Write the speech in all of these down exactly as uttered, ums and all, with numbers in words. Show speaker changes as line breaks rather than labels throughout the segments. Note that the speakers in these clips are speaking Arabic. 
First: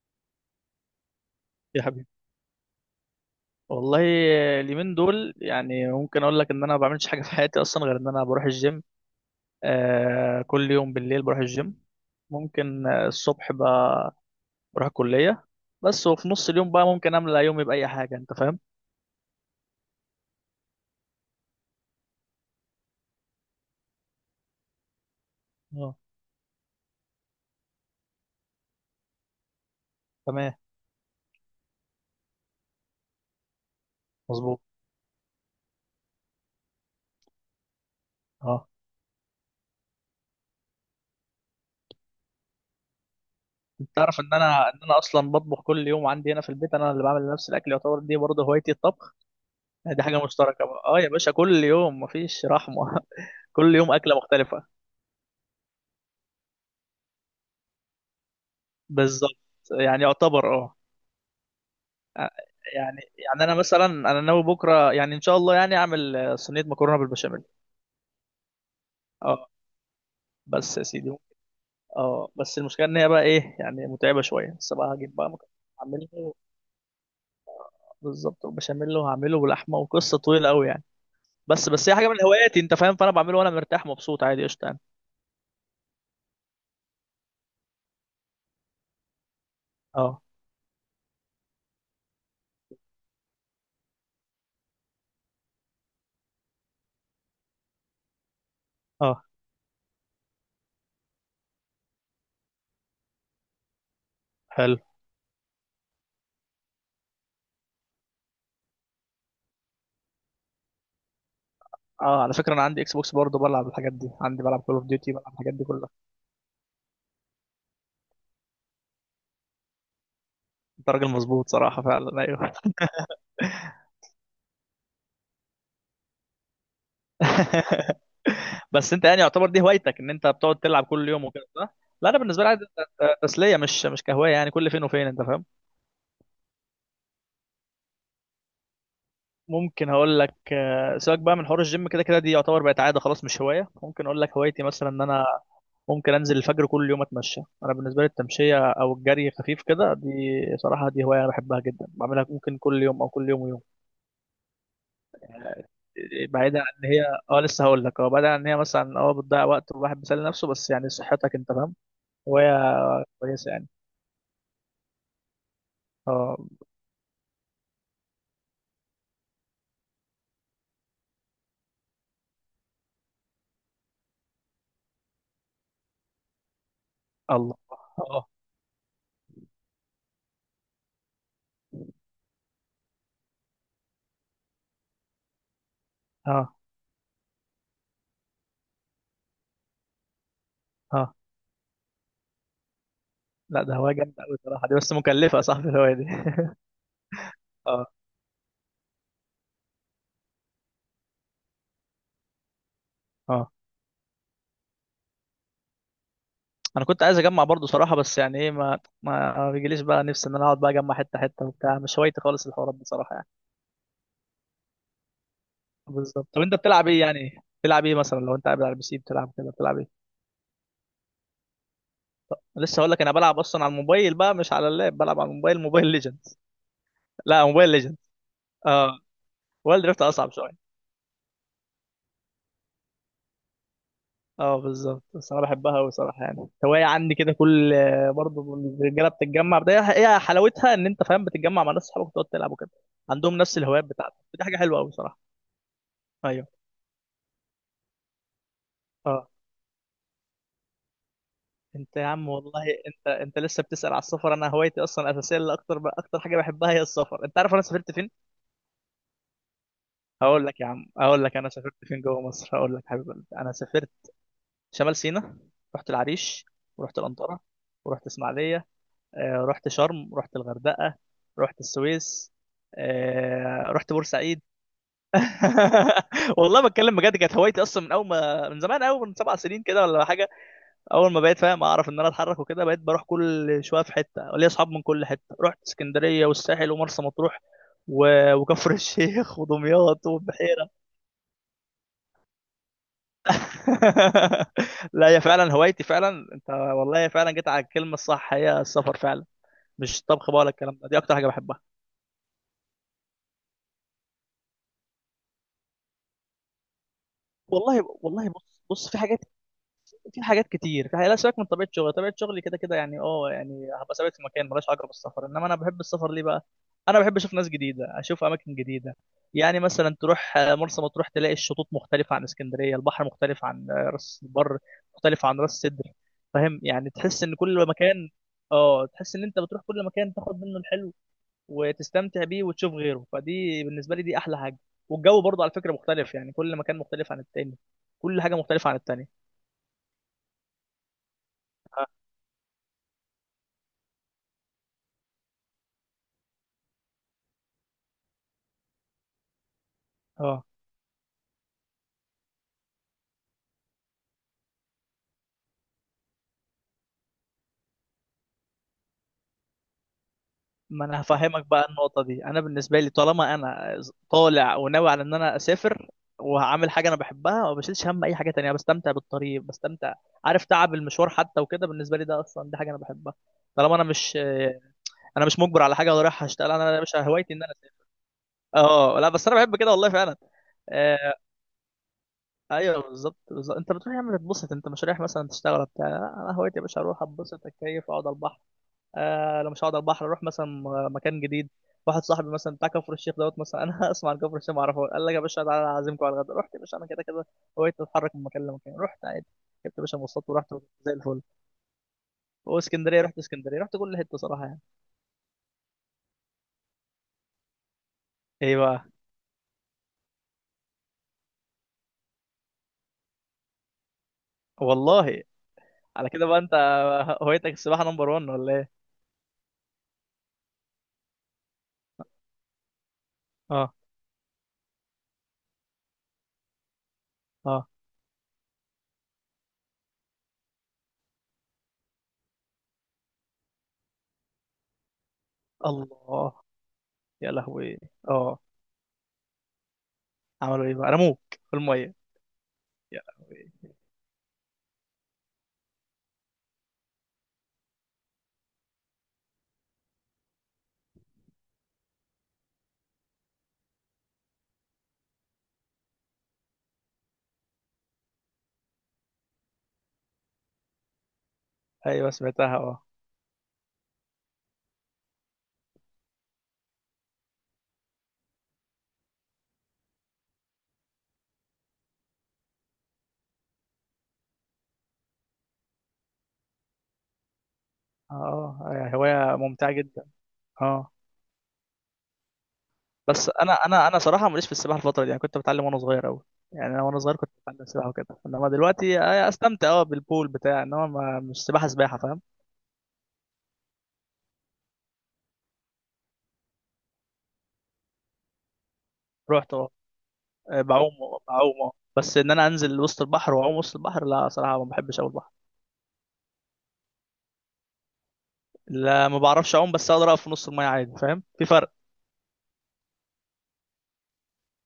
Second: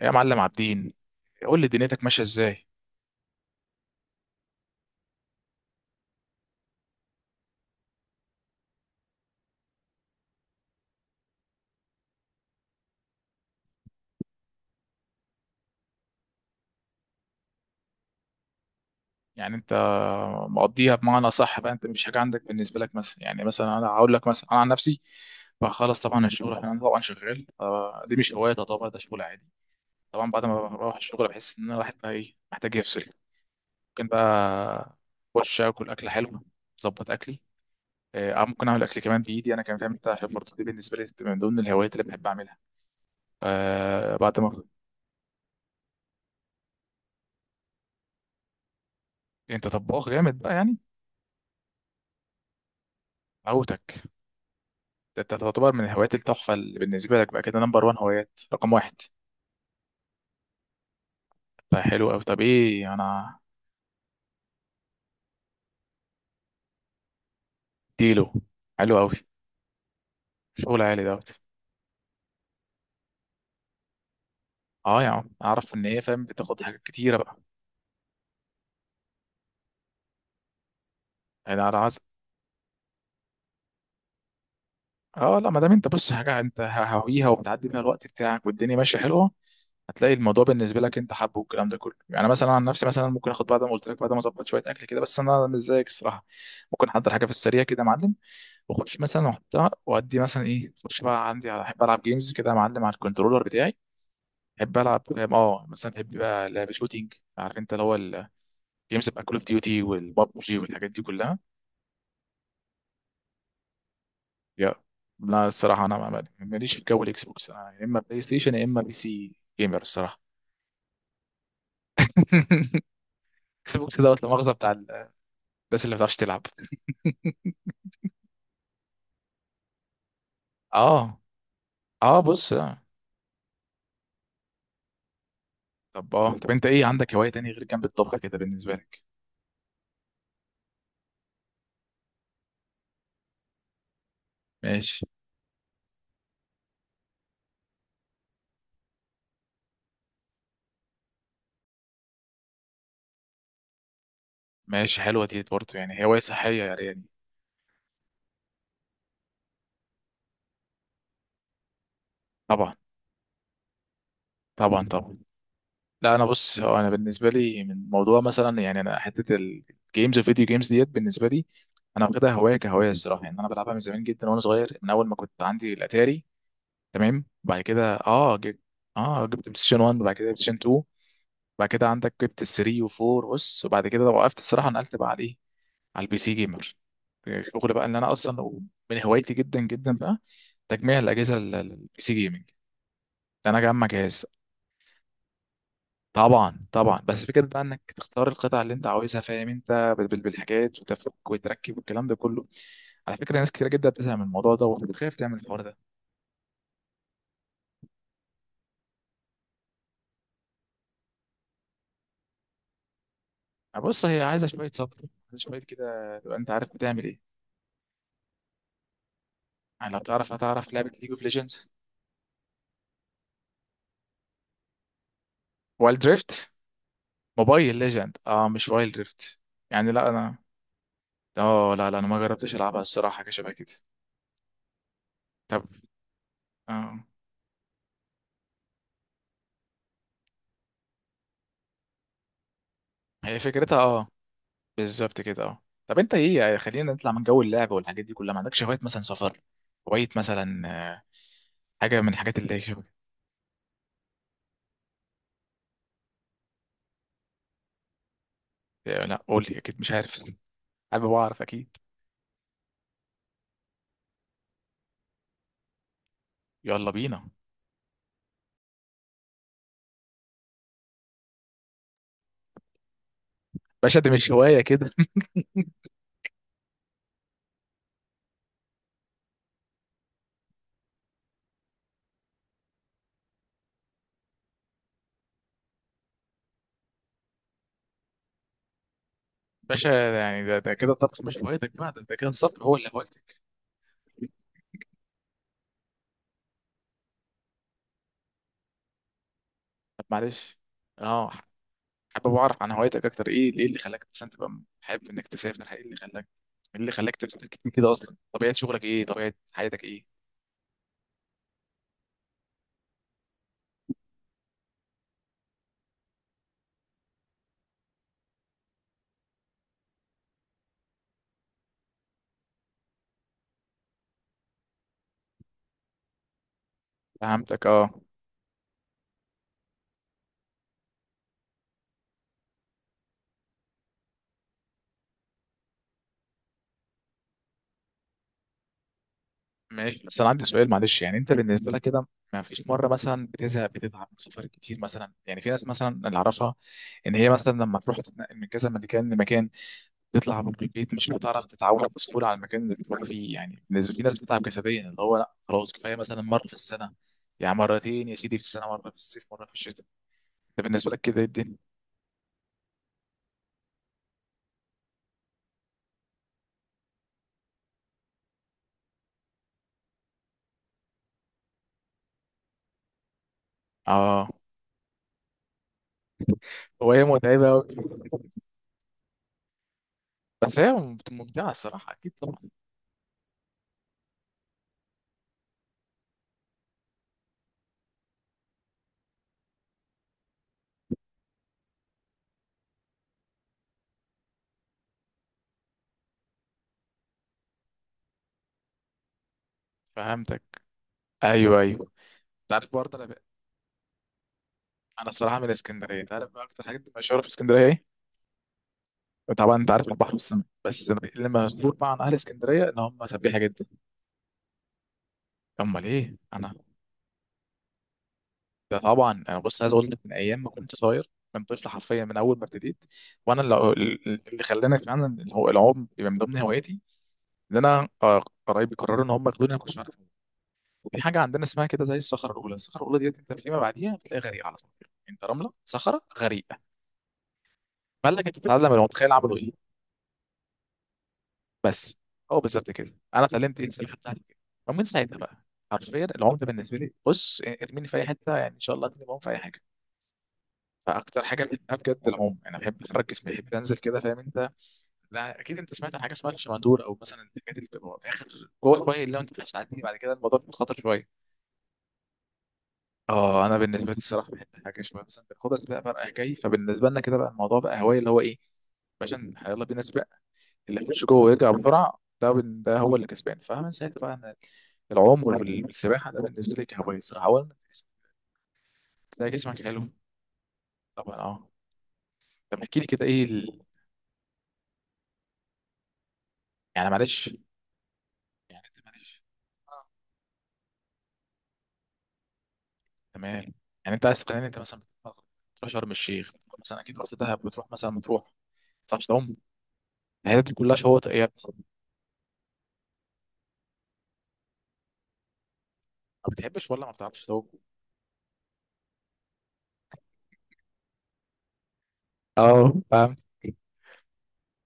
يا معلم عابدين، قول لي
يا
دنيتك
حبيبي،
ماشيه ازاي؟
والله اليومين دول يعني ممكن اقول لك ان انا ما بعملش حاجه في حياتي اصلا غير ان انا بروح الجيم. آه كل يوم بالليل بروح الجيم. ممكن، آه، الصبح ب- بروح الكليه. بس وفي نص اليوم بقى ممكن املى يومي باي حاجه، انت فاهم؟
يعني انت مقضيها بمعنى صح بقى؟ انت مش حاجه عندك بالنسبه لك مثلا؟ يعني مثلا انا هقول لك مثلا انا عن نفسي،
اه،
بخلص طبعا الشغل، انا طبعا شغال. آه، دي مش هوايه طبعا، ده شغل عادي. طبعا بعد
تمام،
ما بروح الشغل بحس ان انا الواحد بقى ايه، محتاج يفصل. ممكن
مظبوط.
بقى اخش اكل اكله حلوه، اظبط اكلي. آه، ممكن
اه،
اعمل اكل كمان بايدي انا كمان، فاهم انت؟ عشان برضه دي بالنسبه لي من ضمن الهوايات اللي بحب اعملها.
انت
آه،
تعرف ان
بعد ما
انا ان انا اصلا بطبخ كل يوم عندي هنا في البيت، انا اللي بعمل نفس الاكل، يعتبر دي برضه هوايتي الطبخ.
انت
يعني دي
طباخ
حاجه
جامد بقى
مشتركه
يعني.
بقى. اه يا باشا، كل يوم مفيش رحمه. كل يوم
عوتك،
اكله مختلفه.
ده انت تعتبر من الهوايات التحفة اللي بالنسبة لك بقى كده، نمبر وان، هوايات رقم واحد.
بالظبط. يعني يعتبر اه
طيب حلو أوي. طب ايه
يعني
أنا.
يعني انا مثلا، انا ناوي بكره يعني ان شاء الله يعني اعمل آه، صينيه مكرونه بالبشاميل.
اديله، حلو أوي،
اه بس
شغل
يا
عالي
سيدي.
دوت.
اه بس المشكله ان هي بقى ايه، يعني متعبه شويه، بس بقى
اه يا
هجيب
عم
بقى مكرونه.
أعرف إن هي فاهم
هعمله
بتاخد حاجات كتيرة بقى.
بالظبط، وبشاميل، وهعمله بلحمه، وقصه طويله قوي يعني.
يعني
بس
أنا
بس هي
عايز،
حاجه من هواياتي، انت فاهم، فانا بعمله وانا مرتاح مبسوط، عادي، قشطه يعني.
اه لا ما دام انت بص حاجة انت هاويها وبتعدي بيها الوقت بتاعك والدنيا ماشية حلوة، هتلاقي
اه.
الموضوع بالنسبة لك انت حابه والكلام ده كله. يعني مثلا عن نفسي، مثلا ممكن اخد بعد ما قلت لك، بعد ما اظبط شوية أكل كده، بس أنا مش زيك الصراحة. ممكن احضر حاجة في السريع كده يا معلم، واخش
اه،
مثلا واحطها وادي مثلا ايه، اخش بقى عندي على، احب العب جيمز كده يا معلم على الكنترولر بتاعي.
حلو.
احب العب فاهم؟ اه مثلا بحب بقى لعب شوتينج، عارف انت اللي هو الجيمز بقى، كول اوف ديوتي والبابجي والحاجات دي كلها.
اه، على فكره انا عندي اكس بوكس برضه، بلعب الحاجات دي عندي، بلعب
يا،
كول اوف ديوتي، بلعب
لا
الحاجات دي
الصراحه
كلها.
انا ما- ما- ماليش في جو الاكس بوكس. انا يا اما بلاي ستيشن يا اما بي سي جيمر الصراحه.
انت راجل مظبوط صراحه، فعلا، ايوه.
اكس بوكس دوت، لا مؤاخذه بتاع ال- الناس اللي ما بتعرفش تلعب.
بس انت يعني يعتبر دي هوايتك، ان انت بتقعد تلعب كل
اه.
يوم وكده، صح؟ لا، انا
اه
بالنسبه لي
بص.
عادي،
آه.
ت- تسليه، مش مش كهوايه يعني، كل فين وفين، انت فاهم.
طب اه طب انت ايه عندك هوايه تانية غير جنب الطبخ كده بالنسبه لك؟
ممكن هقول لك، آه، سيبك بقى من حوار الجيم، كده كده دي يعتبر بقت عاده خلاص، مش هوايه. ممكن اقول لك هوايتي مثلا، ان
ماشي.
انا ممكن انزل الفجر كل يوم اتمشى، انا بالنسبه لي التمشيه او الجري خفيف كده دي. صراحه دي هوايه انا بحبها جدا، بعملها ممكن كل يوم او كل يوم ويوم.
ماشي حلوه دي برضه يعني، هوايه
بعيدا
صحيه
عن ان هي،
يعني.
اه لسه هقول لك، اه بعيدا عن ان هي مثلا اه بتضيع وقت والواحد بيسلي نفسه، بس يعني صحتك، انت فاهم، هوايه
طبعا.
كويسه يعني.
طبعا طبعا. لا انا
اه.
بص، هو انا بالنسبه لي من موضوع مثلا، يعني انا حته الجيمز والفيديو جيمز ديت بالنسبه لي، انا واخدها هوايه كهوايه الصراحه. يعني انا بلعبها من زمان جدا وانا صغير، من اول ما كنت عندي الاتاري، تمام؟
الله.
بعد كده
اه.
اه جبت اه جبت بلاي ستيشن واحد، بعد كده بلاي ستيشن اتنين، بعد كده عندك جبت ال التلاته واربعه، بص. وبعد كده وقفت الصراحه، نقلت بقى على ايه، على البي سي
اه.
جيمر، الشغل بقى اللي انا اصلا من هوايتي جدا جدا بقى، تجميع
اه.
الاجهزه، البي سي جيمنج. انا
لا، ده
اجمع
هواية جامدة
جهاز.
أوي صراحة، دي بس مكلفة يا صاحبي الهواية دي.
طبعا طبعا، بس فكرة بقى انك
اه.
تختار القطع اللي انت عاوزها، فاهم انت بال- بال- بالحاجات، وتفك وتركب والكلام ده كله. على فكرة ناس
اه،
كتير جدا بتزهق من الموضوع ده وبتخاف تعمل الحوار ده.
انا كنت عايز اجمع برضو صراحة، بس يعني ايه، ما ما بيجيليش بقى نفسي ان انا اقعد بقى اجمع حتة حتة وبتاع، مش هوايتي خالص الحوارات دي صراحة يعني.
بص هي عايزة شوية صبر، عايزة شوية كده
بالظبط.
تبقى
طب
انت
انت
عارف
بتلعب ايه،
بتعمل ايه.
يعني بتلعب ايه مثلا لو انت قاعد على البي سي بتلعب كده، بتلعب
يعني لو
ايه؟
تعرف، هتعرف لعبة ليج اوف ليجندز؟
لسه هقول لك، انا بلعب اصلا على الموبايل بقى، مش على اللاب، بلعب على الموبايل، موبايل
وايلد
ليجندز.
دريفت؟
لا، موبايل
موبايل
ليجندز.
ليجند، اه مش وايلد
اه.
دريفت.
وورلد
يعني
دريفت
لا
اصعب
انا
شوية.
اه لا لا انا ما جربتش العبها الصراحة، حاجة شبه كده.
اه بالظبط، بس انا
طب،
بحبها قوي صراحه يعني، هوايه
اه
عندي كده كل. برضه الرجاله بتتجمع، ده هي حلاوتها، ان انت فاهم بتتجمع مع ناس، صحابك وتقعد تلعب وكده، عندهم
هي
نفس
فكرتها
الهوايات
اه،
بتاعتك، دي حاجه حلوه قوي
بالظبط
صراحه.
كده اه. طب انت ايه
ايوه.
يعني، خلينا نطلع من جو اللعب والحاجات دي كلها، ما عندكش هوايات مثلا
اه.
سفر، هواية مثلا، آه،
انت
حاجة
يا
من
عم
الحاجات اللي
والله،
هي؟
انت انت لسه بتسال على السفر. انا هوايتي اصلا اساسيه، اللي اكتر اكتر حاجه بحبها هي السفر. انت عارف انا سافرت فين؟
آه، لا قول لي اكيد مش عارف.
هقول لك يا عم،
حابب
هقول لك
اعرف
انا سافرت
اكيد.
فين جوه مصر، هقول لك حبيب قلبي انا سافرت شمال سيناء، رحت العريش،
يلا
ورحت
بينا.
الانطره، ورحت اسماعيليه، آه، رحت شرم، رحت الغردقة، رحت السويس، آه، رحت
باشا ده مش
بورسعيد.
هواية كده.
والله بتكلم بجد، كانت هوايتي اصلا من اول ما، من زمان قوي، من سبع سنين كده ولا حاجه. اول ما بقيت فاهم اعرف ان انا اتحرك وكده، بقيت بروح كل شويه في حته، ليا اصحاب من كل حته، رحت اسكندريه والساحل ومرسى مطروح و... وكفر الشيخ
باشا
ودمياط
ده يعني ده,
والبحيره.
ده كده الطبخ مش هوايتك بقى، ده, ده كده السفر هو اللي هوايتك.
لا، هي فعلا هوايتي فعلا. انت والله فعلا جيت على الكلمه الصح، هي السفر فعلا، مش
طب
طبخ بقى ولا
معلش،
الكلام ده، دي اكتر حاجه
اه
بحبها.
حابب اعرف عن هوايتك اكتر. ايه ايه اللي خلاك مثلا تبقى حابب انك تسافر؟ ايه اللي خلاك، ايه اللي خلاك تسافر كتير
والله
كده؟ اصلا
والله،
طبيعة
بص
شغلك
بص، في
ايه؟
حاجات
طبيعة حياتك ايه؟
في حاجات كتير، في حاجات لا سيبك من طبيعه شغلي، طبيعه شغلي كده كده يعني، اه يعني هبقى ثابت في مكان ملهاش علاقه بالسفر، انما انا بحب السفر ليه بقى؟ انا بحب اشوف ناس جديده، اشوف اماكن جديده، يعني مثلا تروح آه، مرسى مطروح تلاقي الشطوط مختلفه عن اسكندريه، البحر مختلف عن آه، راس البر، مختلف عن راس سدر، فاهم؟ يعني تحس ان
فهمتك.
كل
اه
مكان، اه تحس ان انت بتروح كل مكان تاخد منه الحلو، وتستمتع بيه، وتشوف غيره، فدي بالنسبه لي دي احلى حاجه. والجو برضه على فكره مختلف، يعني كل مكان مختلف عن التاني، كل حاجه مختلفه عن التانيه.
ماشي. بس انا عندي سؤال معلش، يعني انت بالنسبه لك
اه.
كده ما فيش مره مثلا بتزهق بتتعب من السفر كتير مثلا؟ يعني في ناس مثلا اللي اعرفها ان هي مثلا لما تروح تتنقل من كذا مكان لمكان، تطلع
آه.
من البيت مش بتعرف تتعود بسهوله على المكان اللي بتروح فيه، يعني بالنسبه في ناس بتتعب جسديا، اللي هو لا خلاص كفايه مثلا مره في السنه، يعني مرتين يا سيدي في السنه، مره في الصيف مره في الشتاء. ده
ما
بالنسبه
انا
لك كده إيه
هفهمك
الدنيا؟
بقى النقطه دي، انا بالنسبه لي طالما انا طالع وناوي على ان انا اسافر، وهعمل حاجه انا بحبها، ما بشيلش هم اي حاجه تانية، بستمتع بالطريق، بستمتع، عارف، تعب المشوار حتى وكده بالنسبه لي ده اصلا دي حاجه انا بحبها. طالما انا مش
اه
انا مش مجبر على حاجه ولا رايح اشتغل، انا يا
هو
باشا
هي
هوايتي ان
متعبه
انا
أوي.
اسافر. اه، لا بس انا بحب كده والله فعلا.
بس هي
آه.
ممتعه الصراحه اكيد طبعا.
ايوه، بالظبط بالظبط، انت بتروح يا عم تتبسط، انت مش رايح مثلا تشتغل ولا بتاع، لا، انا هوايتي يا باشا اروح اتبسط، اتكيف، اقعد على البحر، آه لو مش هقعد على البحر اروح مثلا م- مكان جديد. واحد صاحبي مثلا بتاع كفر الشيخ دوت، مثلا انا اسمع عن كفر الشيخ ما اعرفه، قال لك يا باشا تعالى اعزمكم على الغدا، رحت يا باشا انا، كده كده هوايتي اتحرك من مكان لمكان، رحت عادي، جبت يا باشا مواصلات
فهمتك.
ورحت، زي الفل.
ايوه ايوه. تعرف برضه،
واسكندريه رحت، اسكندريه رحت كل حته صراحه يعني.
انا الصراحه من الاسكندريه، انت عارف بقى اكتر حاجات مشهوره في اسكندريه ايه؟
ايه بقى؟
طبعا انت عارف البحر والسمك، بس أنا اللي مشهور بقى عن اهل اسكندريه ان هم سبيحه جدا.
والله.
امال
على
ايه؟
كده بقى
انا
انت هوايتك السباحه نمبر واحد ولا ايه؟
ده طبعا، انا بص عايز اقول لك، من ايام ما كنت صغير، من طفل حرفيا، من اول ما ابتديت، وانا اللي,
اه.
اللي خلاني فعلا اللي هو العوم يبقى من ضمن هواياتي، ان
اه.
انا آه، قرايبي قرروا ان هم ياخدوني انا كنتش عارف. في حاجه عندنا اسمها كده زي الصخره الاولى، الصخره الاولى ديت انت فيما بعديها بتلاقي غريقه على طول، يعني انت رمله صخره
الله.
غريقه.
يا لهوي.
فقال لك انت
اه،
تتعلم المتخيل عملوا ايه؟
عملوا ايه بقى، رموك في الميه؟
بس هو بالظبط كده
يا
انا
لهوي.
اتعلمت ايه السباحه بتاعتي كده. ومن ساعتها بقى حرفيا العوم ده بالنسبه لي، بص ارميني في اي حته، يعني ان شاء الله هتلاقيني بعوم في اي حاجه. فاكتر حاجه بحبها بجد العوم. انا بحب احرك جسمي، بحب انزل كده فاهم انت؟ لا اكيد انت سمعت عن حاجه اسمها الشمندور، او مثلا الحاجات اللي بتبقى في اخر جوه الميه، اللي لو انت مش هتعدي بعد كده الموضوع بيبقى خطر شويه.
ايوه سمعتها اه.
اه انا بالنسبه لي الصراحه بحب حاجه شويه، مثلا بناخدها سباق بقى رايح جاي، فبالنسبه لنا كده بقى الموضوع بقى هوايه اللي هو ايه، باشا يلا بينا سباق، اللي يخش جوه ويرجع بسرعه ده ده هو اللي كسبان. فمن ساعتها بقى انا العوم والسباحه ده بالنسبه لي كهوايه الصراحه اولا.
اه، آه،
تلاقي
هوايه
جسمك
ممتعه
حلو
جدا. اه،
طبعا. اه طب احكي لي كده ايه
بس انا
ال...
انا انا صراحه ماليش في السباحه الفتره دي يعني، كنت بتعلم وانا صغير قوي، يعني انا
يعني
وانا صغير كنت
معلش،
بتعلم سباحه وكده، انما
يعني انت
دلوقتي
معلش،
آه، استمتع اه
آه.
بالبول بتاع، انما ما مش سباحه سباحه فاهم.
تمام. يعني انت عايز تقنعني انت مثلا بتروح، بتروح شرم الشيخ، بتروح مثلا اكيد رحت دهب، بتروح مثلا مطروح ما بتعرفش تعوم؟
رحت اه.
الحاجات دي
آه،
كلها
بعوم،
شواطئ ايه يا
بعوم
ابني!
اه بس ان انا انزل وسط البحر واعوم وسط البحر، لا صراحه ما بحبش اول البحر.
ما بتحبش ولا ما بتعرفش تعوم؟
لا، ما بعرفش اعوم، بس اقدر اقف في نص الميه عادي، فاهم، في فرق.
اه فاهم.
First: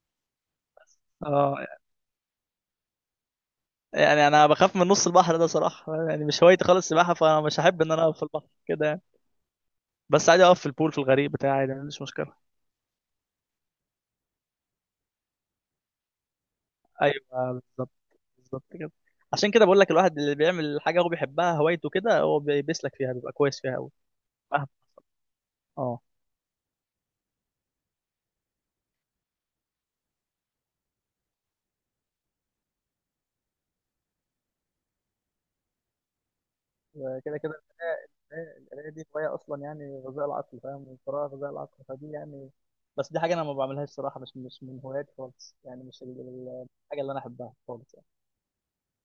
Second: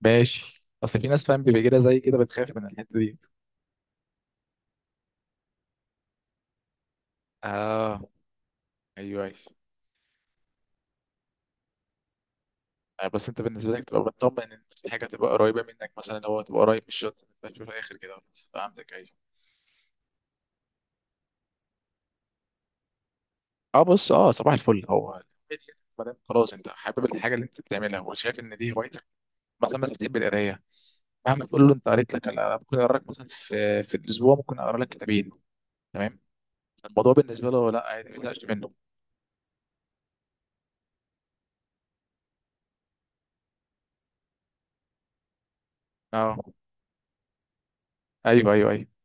ماشي، اصل في ناس فاهم بيبقى
اه،
كده زي كده بتخاف من الحته دي.
يعني انا بخاف من نص البحر ده صراحه، يعني مش هوايتي خالص السباحه، فانا مش هحب ان
اه
انا اقف في البحر كده يعني.
ايوه ايوه.
بس عادي اقف في البول في الغريق بتاعي، عادي، ما عنديش مشكله.
آه، بس انت بالنسبه لك تبقى مطمن ان في حاجه تبقى قريبه منك، مثلا لو هو تبقى قريب من الشط ما
ايوه،
تبقاش في
بالظبط
الاخر كده.
بالظبط كده،
فهمتك، ايوه.
عشان كده بقول لك الواحد اللي بيعمل حاجه هو بيحبها هوايته كده، هو بي- بيسلك فيها، بيبقى كويس فيها
اه
قوي،
بص، اه صباح
فاهم.
الفل. هو هي دي،
اه.
ما دام خلاص انت حابب الحاجه اللي انت بتعملها وشايف ان دي هوايتك، مثلا انت بتحب القرايه، مهما تقول له انت قريت لك انا ممكن اقرا لك مثلا في في الاسبوع ممكن اقرا لك كتابين، تمام، الموضوع
وكده
بالنسبه
كده
له لا
القراية
عادي ما يزهقش
القراية
منه.
القراية دي هواية أصلا يعني، غذاء العقل، فاهم، القراءة غذاء العقل، فدي يعني، بس دي حاجة أنا ما بعملهاش صراحة، مش مش من هواياتي خالص يعني، مش ال-
اه
ال- الحاجة اللي أنا أحبها خالص يعني.
ايوه ايوه ايوه.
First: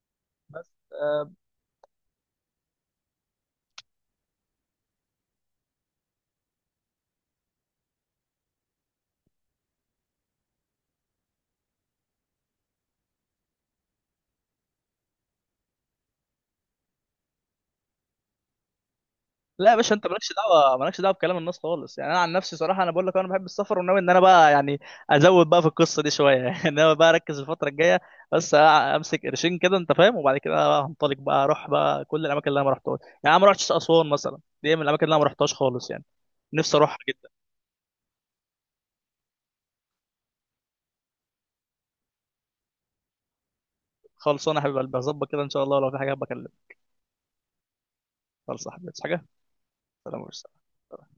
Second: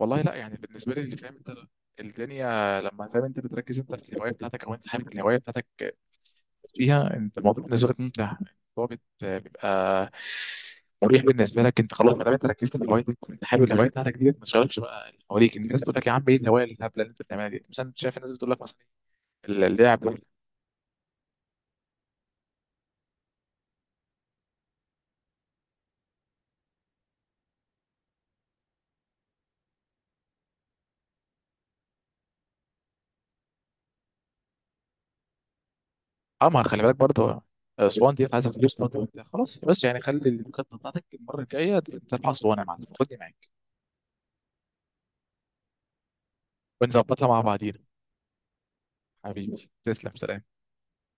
والله لا يعني
بس
بالنسبه لي اللي فاهم انت الدنيا، لما فاهم انت بتركز انت في الهوايه بتاعتك او انت حابب الهوايه بتاعتك فيها انت، الموضوع بالنسبه لك ممتع، الموضوع بت- بيبقى مريح بالنسبه لك انت. خلاص ما دام انت ركزت في هوايتك وانت حابب الهوايه بتاعتك دي، ما تشغلش بقى اللي حواليك، الناس تقول لك يا عم ايه الهوايه الهبله اللي انت بتعملها دي مثلا، شايف الناس بتقول لك مثلا
لا يا باشا،
اللعب.
انت مالكش دعوه، مالكش دعوه بكلام الناس خالص يعني. انا عن نفسي صراحه انا بقول لك، انا بحب السفر وناوي ان انا بقى يعني ازود بقى في القصه دي شويه. يعني انا بقى اركز الفتره الجايه بس، امسك قرشين كده انت فاهم، وبعد كده بقى هنطلق بقى، اروح بقى كل الاماكن اللي انا ما رحتهاش، يعني انا ما رحتش اسوان مثلا، دي من الاماكن اللي انا ما رحتهاش خالص يعني،
اه ما
نفسي
خلي بالك
اروحها جدا.
برضه، اسوان دي عايزه فلوس برضه وانت خلاص، بس يعني خلي الخطه بتاعتك المره الجايه ترفع اسوان يا معلم، خدني معاك
خلصانه يا حبيب قلبي، هظبط كده ان شاء الله، لو في حاجه بكلمك.
ونظبطها مع بعضينا.
خلص يا حبيبي، عايز حاجه؟
حبيبي تسلم،
سلام
سلام.
عليكم.